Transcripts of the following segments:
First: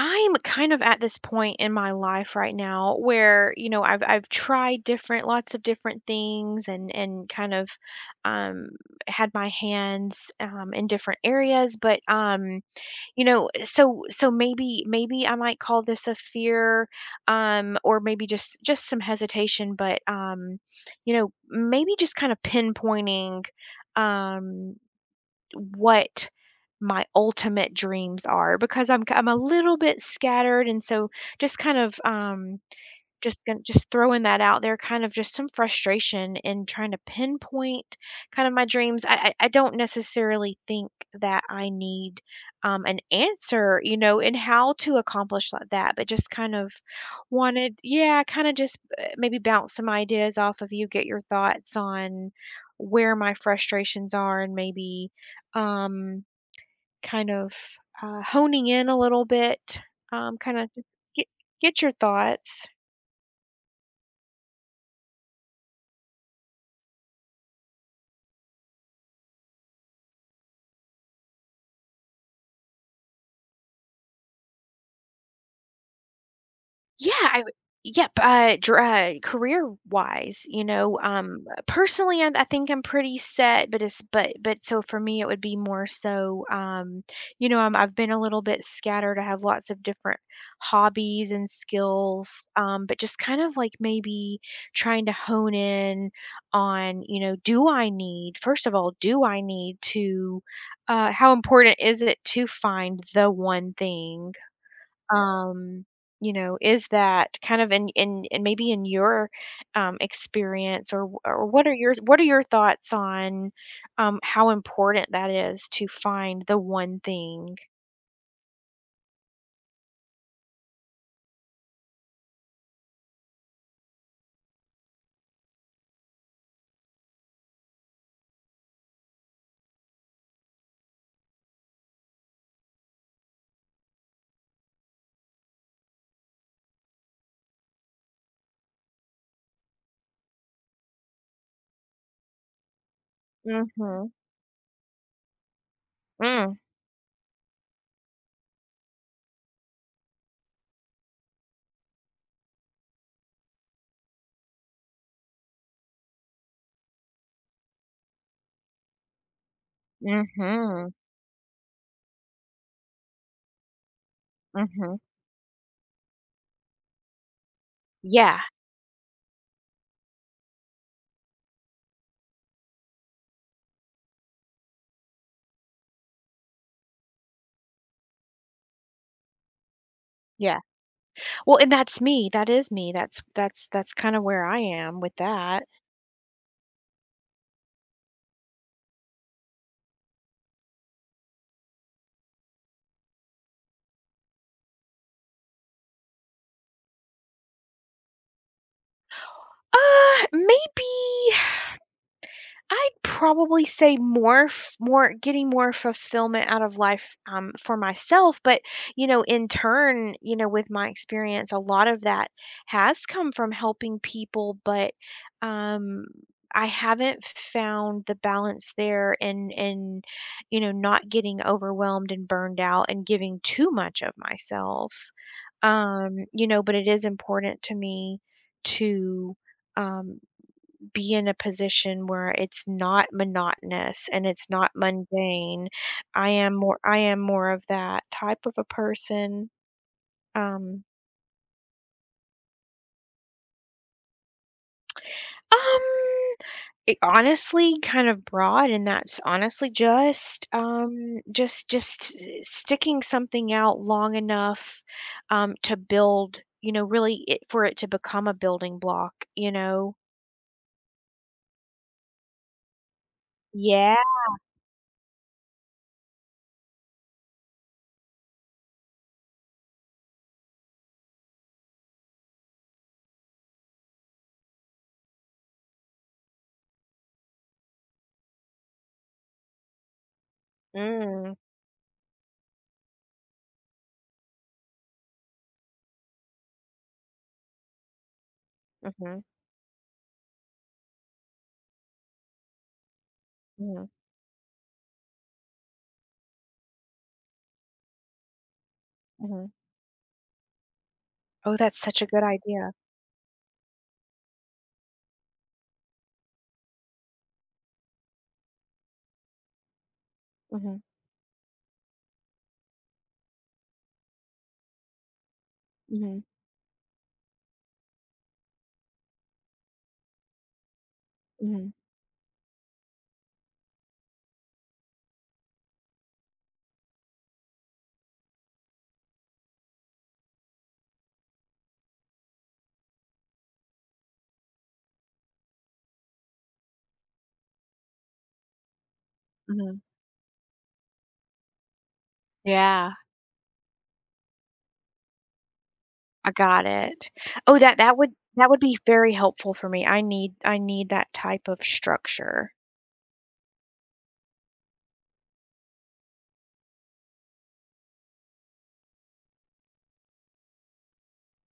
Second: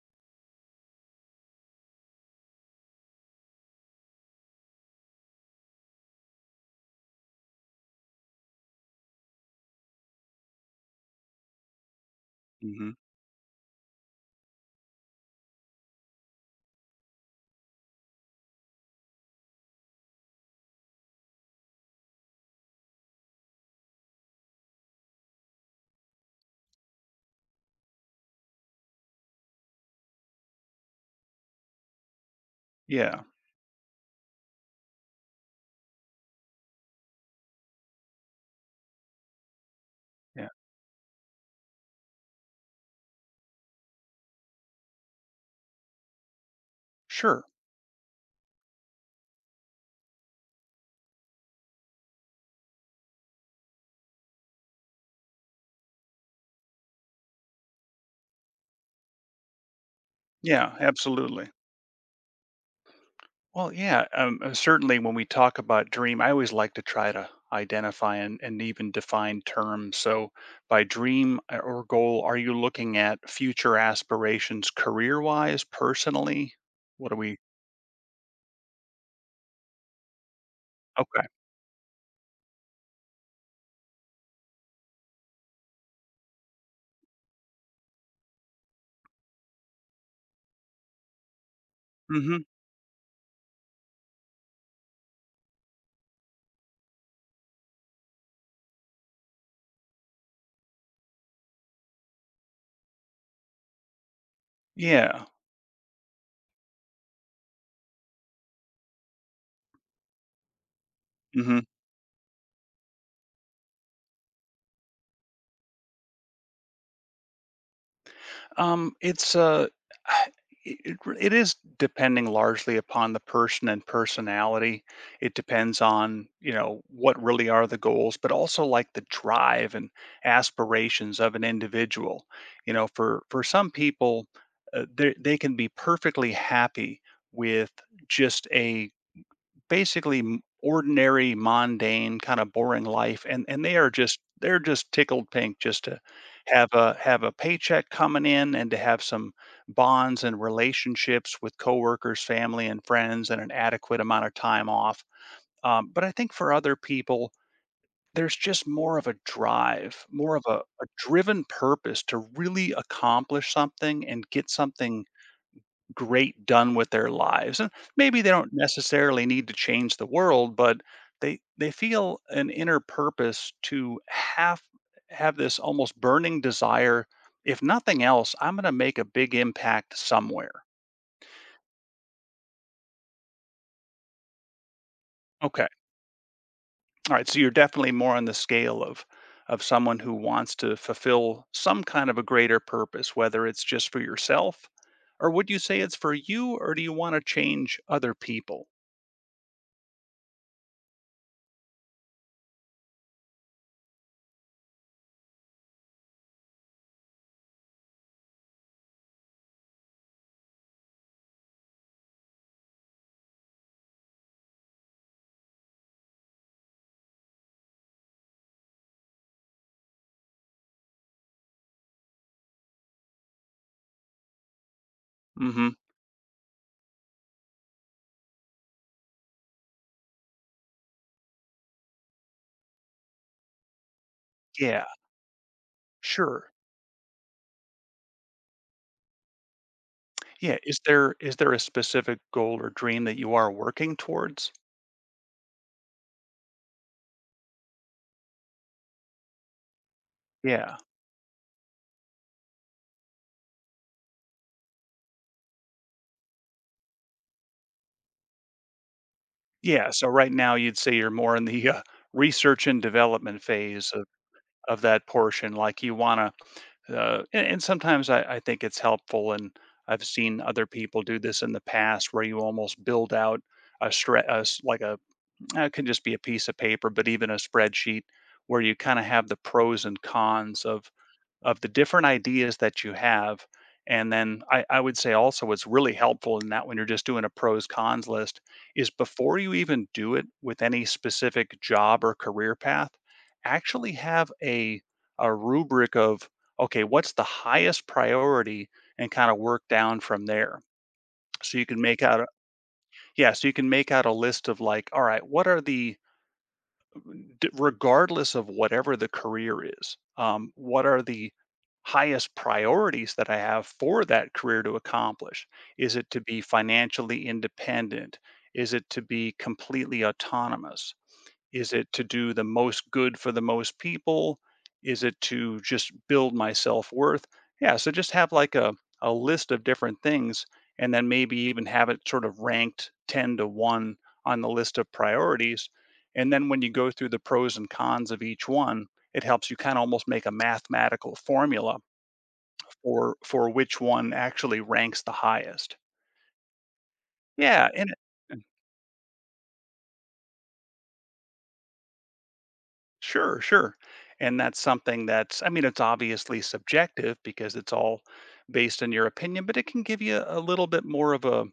I'm kind of at this point in my life right now where, you know, I've tried different lots of different things and kind of um had my hands in different areas, but Mhm. you know, so maybe I might call this a fear, or maybe just some hesitation, but you know, maybe just kind of pinpointing um what my ultimate dreams are, because I'm a little bit scattered. And so just kind of, Yeah, just throwing that out there, kind of just some frustration in trying to pinpoint kind of my dreams. I don't yeah. necessarily think that I need, an answer, you know, in how to accomplish like that, but just kind of Sure. wanted, yeah, kinda just, maybe bounce some ideas off of you, get your thoughts on where my frustrations are, and maybe, um, kind of, honing in a little bit, kinda Yeah, get absolutely. get your thoughts. Well, yeah, certainly when we talk about dream, I always like to try to identify and even define terms. So, by dream or goal, are you looking at future aspirations career wise, personally? Yeah, What are we? I would yep, dr career-wise, you know, Okay. Personally, I think I'm pretty set, but it's but so for me, it would be more so, you know, I've been a little bit scattered. I have lots of different hobbies and Hmm. skills, but just kind of like maybe trying to hone in on, you know, do I need, first of all, do I need to, how important is it to find the one thing? Yeah. um, you know, is that kind of in and maybe in your, experience, or Hmm. what are your, what are your thoughts on, how important that is to find the one thing? It's it, it is depending largely upon the person and personality. It depends on you know what really are the goals, but also like the drive and aspirations of an individual. You know, for some people, they can be perfectly happy with just a basically ordinary, mundane, kind of boring life, and and they are Mm-hmm. just they're just tickled pink just to Mm, have a paycheck coming in and to have some bonds and relationships with coworkers, family, and friends, and an adequate amount of time off. But I think for other people, there's just more of a drive, a mm-hmm. driven purpose to really accomplish something and get Mm-hmm. something great done with their lives. And maybe they Yeah. don't necessarily need to change the world, but they feel an inner purpose to have this almost burning desire. If nothing else, I'm going to make a big impact somewhere. Yeah. Well, and that's me. That is me. That's kind of where I am with that. Okay. All right. So you're definitely more on the scale of someone who wants to fulfill some kind of a greater purpose, whether it's just for yourself, or would you say it's for you, or do you want to change other people? Maybe. I'd probably say more, f more getting more fulfillment out of life, for myself, but, you know, in turn, you know, with my experience, a lot of that has come from helping people, but, um, I haven't found the balance there, and you know, not getting overwhelmed and burned out and giving too much of myself. Hmm. You know, but it is important to me to, um be in a position where it's not monotonous and it's not Yeah, mundane. I sure. am more I am more of that type of a person. Yeah, Um is there a specific goal or dream that you are working towards? um it honestly kind of broad, and that's honestly just Yeah. um just just s- sticking something out long enough, to build, you know, really it, for it to become a building block, you Yeah, know. so right now you'd say you're more in the, research and development phase Yeah. of that portion, like you wanna, and sometimes I think it's helpful, and I've seen other people do this in the past where you almost build out a stre a s like a it can just be a piece of paper, but even a spreadsheet where you kinda have the pros and cons of Mm. The different ideas that you have. And I would say also what's really helpful in that when you're just doing a pros cons list is Mhm. before you even do it with any specific job or career path, Mhm. actually have a rubric of okay, what's the highest priority and kind of Mhm. work down from there. Oh, So you that's can such make a out good a idea. Yeah, so you can make out a list of like, all right, what are the regardless of whatever the career is, Mhm. what are the highest priorities that I have for that career to accomplish? Is it Mhm. to be financially independent? Is it to be completely autonomous? Mhm. Is it to do the most good for the most people? Is it to just build my self-worth? Yeah, so just have like a list of different things and then maybe even have it sort of ranked 10 to 1 on the list of priorities. And then when you go through the pros and cons of each one, it helps you kind Mhm. of almost make a mathematical formula Yeah, for which one actually ranks the highest. I got it. Oh, Yeah, that and that would, that would be very helpful for me. I need that type of structure. sure, sure. And that's something that's, I mean, it's obviously subjective because it's all based on your opinion, but it can give you a little bit more of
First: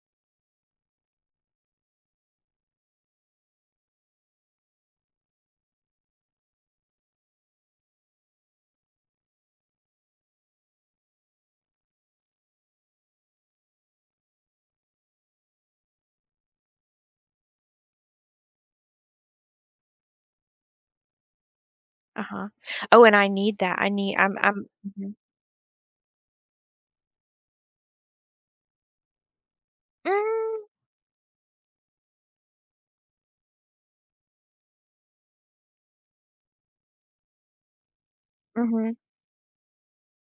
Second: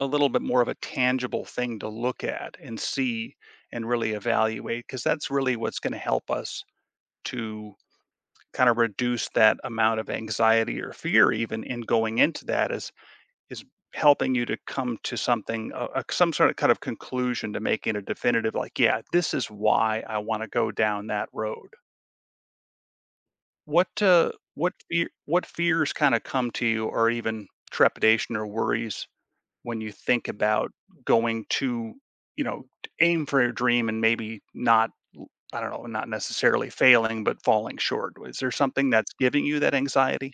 a little bit more of a tangible thing to look at and see and really evaluate because that's really what's going to help us to kind of reduce that amount of anxiety or fear even in going into that is helping you to come to something some sort of kind of conclusion to making a definitive like yeah this is why I want to go down that road. Uh-huh. Oh, and I need that. I need I'm What fear Mhm. what fears kinda come to you or even trepidation or worries when you think Mm, about going to, you know, aim for your dream and maybe not I don't know, not necessarily failing, but falling short? Is there something mhm. that's giving you that anxiety?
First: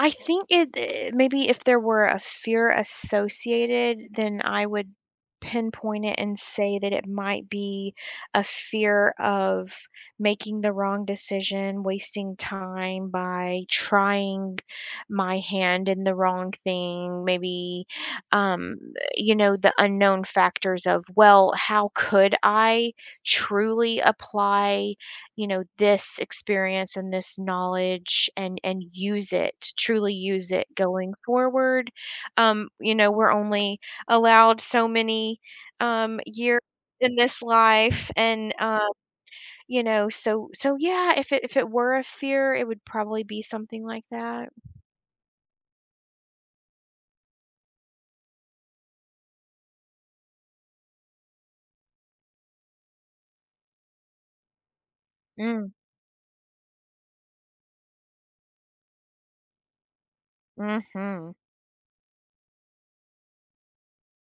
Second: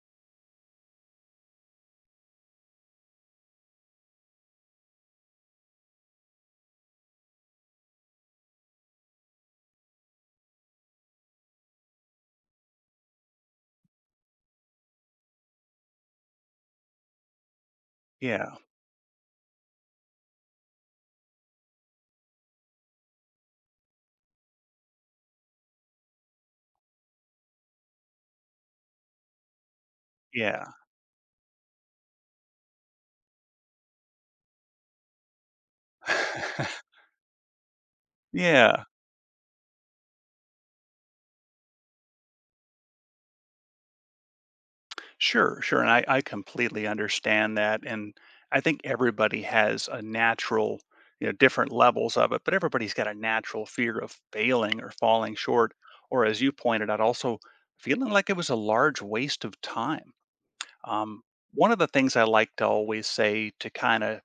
I think it, maybe if there were a fear associated, then I would pinpoint it and say that it might be a fear of making the wrong decision, wasting time by trying my hand in the wrong thing, maybe, Yeah, um you know, the unknown factors of, well, how could I truly apply, you know, this experience and this knowledge, and use it, truly use yeah. it going forward. You know, we're only allowed so many, years in this life, and Yeah. you know, so yeah, if it were a fear, it would probably be something like that. Sure, sure. And I completely understand that. And I think everybody has a natural, you know, different levels of it, but everybody's got a natural fear of failing or falling Mm. short. Or as you pointed out, also feeling like it was a large waste of time. Um, Mhm. one of the things I like to always say to kind of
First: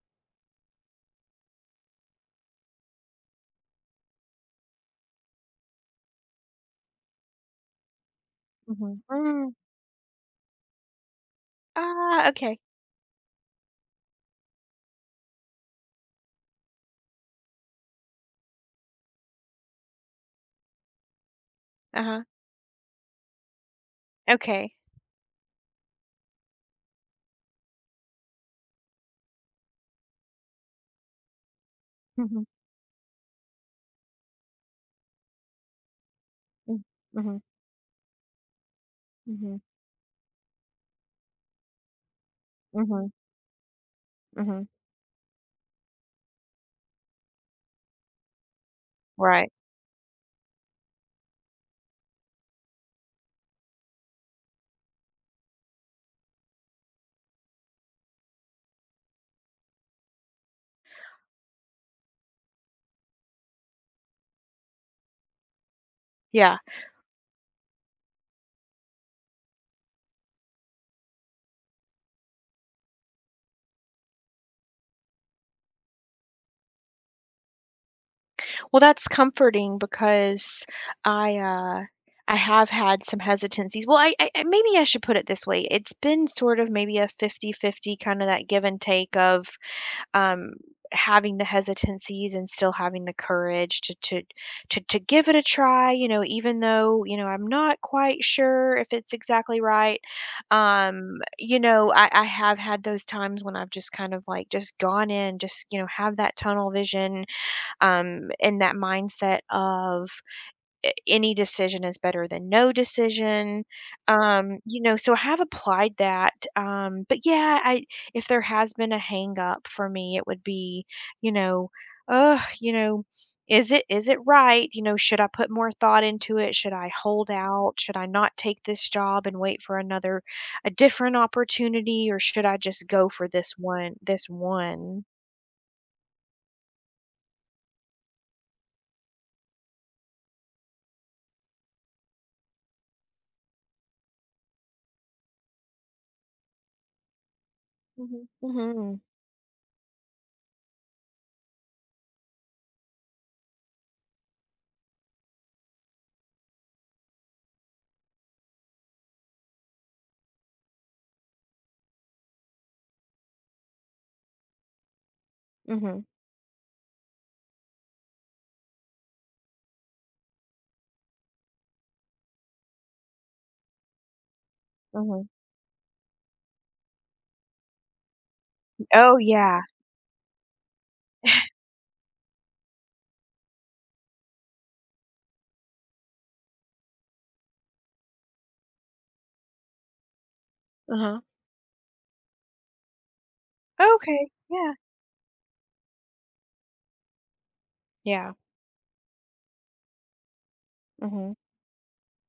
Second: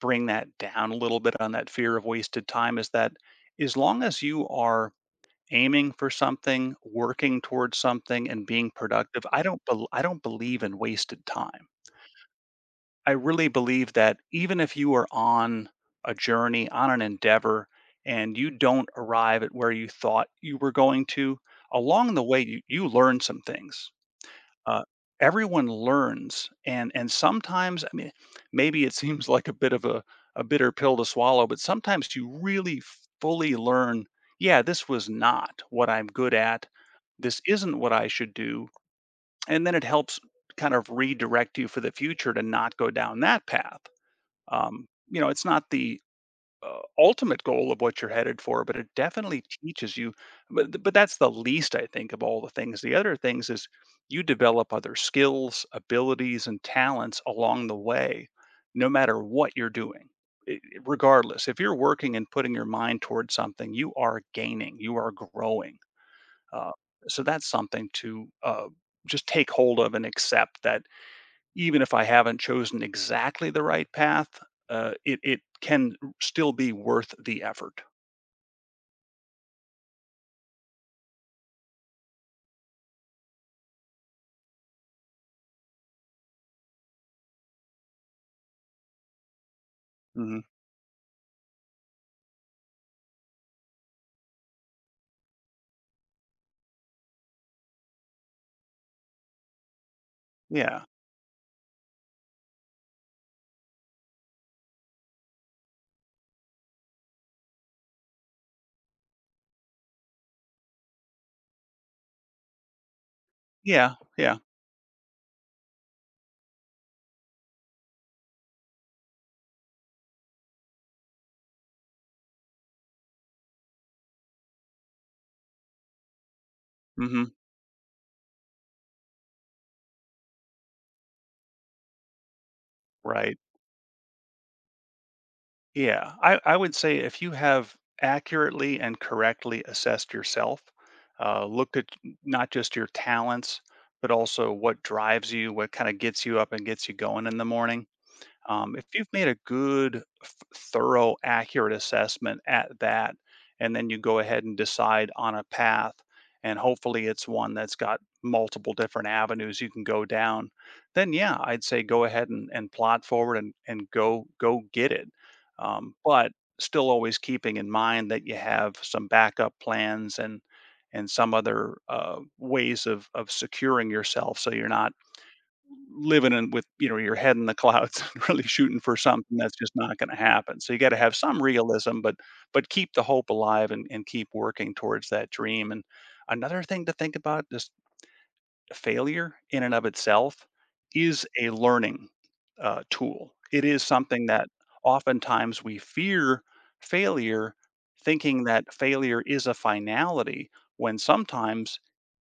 bring that down a little bit on that fear of wasted time is that as long as you are aiming for something, working towards something, and being Mhm. productive. Mm. I don't believe in wasted time. Ah, okay. I really believe that even if you are on a journey, on an endeavor, and you don't arrive at where you thought you were going to, along Uh-huh. the way you learn some things Okay. uh, everyone learns and sometimes I mean maybe it seems like a bit of a bitter pill to swallow but sometimes you Mhm. really fully learn yeah this was not what I'm good at, Mm. this Mhm. isn't what I should do, Mhm. and then it helps kind of redirect you for the future to not go Mhm. down that path. Mhm. Um, you know it's not the ultimate goal of what you're headed for, but it definitely Right. teaches you. But that's the least I think of all the things. The other things is you develop other skills, abilities, and talents along the way, no matter what you're doing. I- i- Regardless, if you're working and putting your mind towards something, you are gaining, you are growing. Yeah. Uh, so that's something to just take hold of and accept that even if I haven't chosen exactly the right path, it can still be worth the effort. Well, that's comforting because I uh I have had some hesitancies. Well, maybe I should put it this way. It's been sort of maybe a 50-50 kind of that give and take of, Mhm. um having the hesitancies and still having the courage to give it a try, you know, even though, you know, I'm not quite sure if it's exactly right. Yeah. You know, I have had those times when I've just kind of like just gone in, just, you know, have that tunnel vision, in that mindset of any decision is better than no decision. Yeah. Yeah. You know, so I have applied that. But yeah, I, if there has been a hang up for me, it would be, you know, oh, you know, is it right? You know, should I put more thought into it? Should I hold Mhm. out? Should I not take this job and wait for another, a different opportunity, or should I just go for Right. this one? Yeah. I would say if you have accurately and correctly assessed yourself, looked at not just your talents, but also what drives you, what kind of gets you up and gets you going in the morning. Mhm. If Mhm. you've made a good, thorough, accurate assessment at that, and then you go ahead and decide on a path, and hopefully it's one that's got multiple different avenues you can go down, then yeah, I'd say go ahead and plot forward and go get it. Mhm. But still always keeping in mind that you have some backup plans and some other ways of securing yourself so you're not Mhm. living in with, you know, your head in the clouds and really shooting for Oh, something that's yeah. just not gonna happen. So you gotta have some realism, but keep the hope alive and keep working towards that dream. And another thing to think about, just failure in and of itself Uh-huh. is a learning tool. It is something Okay, that yeah. oftentimes we fear failure, Yeah, thinking that failure is a finality when mhm. sometimes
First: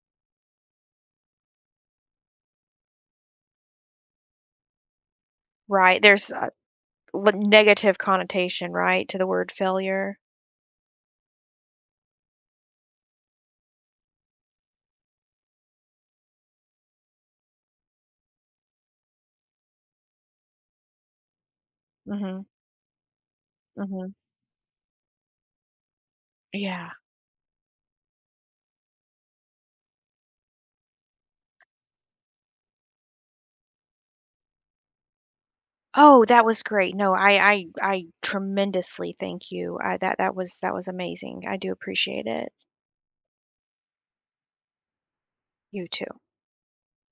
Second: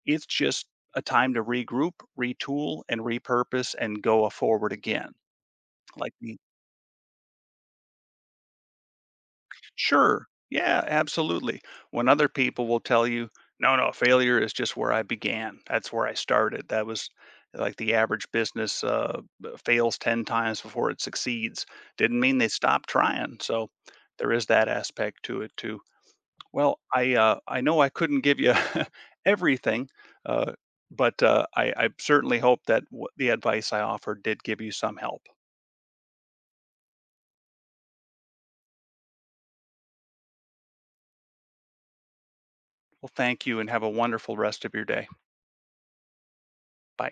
it's just a time to regroup, retool, and repurpose and go forward again. Right, Like there's the a, what negative connotation, right, to the word failure? Sure, yeah, absolutely. When other people will tell you, no, no, failure is just where I began. That's where I started. That was like the average business fails 10 times before it succeeds. Didn't mean Mhm, they stopped trying. So mhm. there is that aspect to it too. Well, Yeah. I know I couldn't give you everything, uh, I certainly hope that the advice I offered did give you some help. Oh, that was great. No, I tremendously thank you. I, that was, that was amazing. I do appreciate it. Well, thank you and have a wonderful rest of your day. You too. Bye.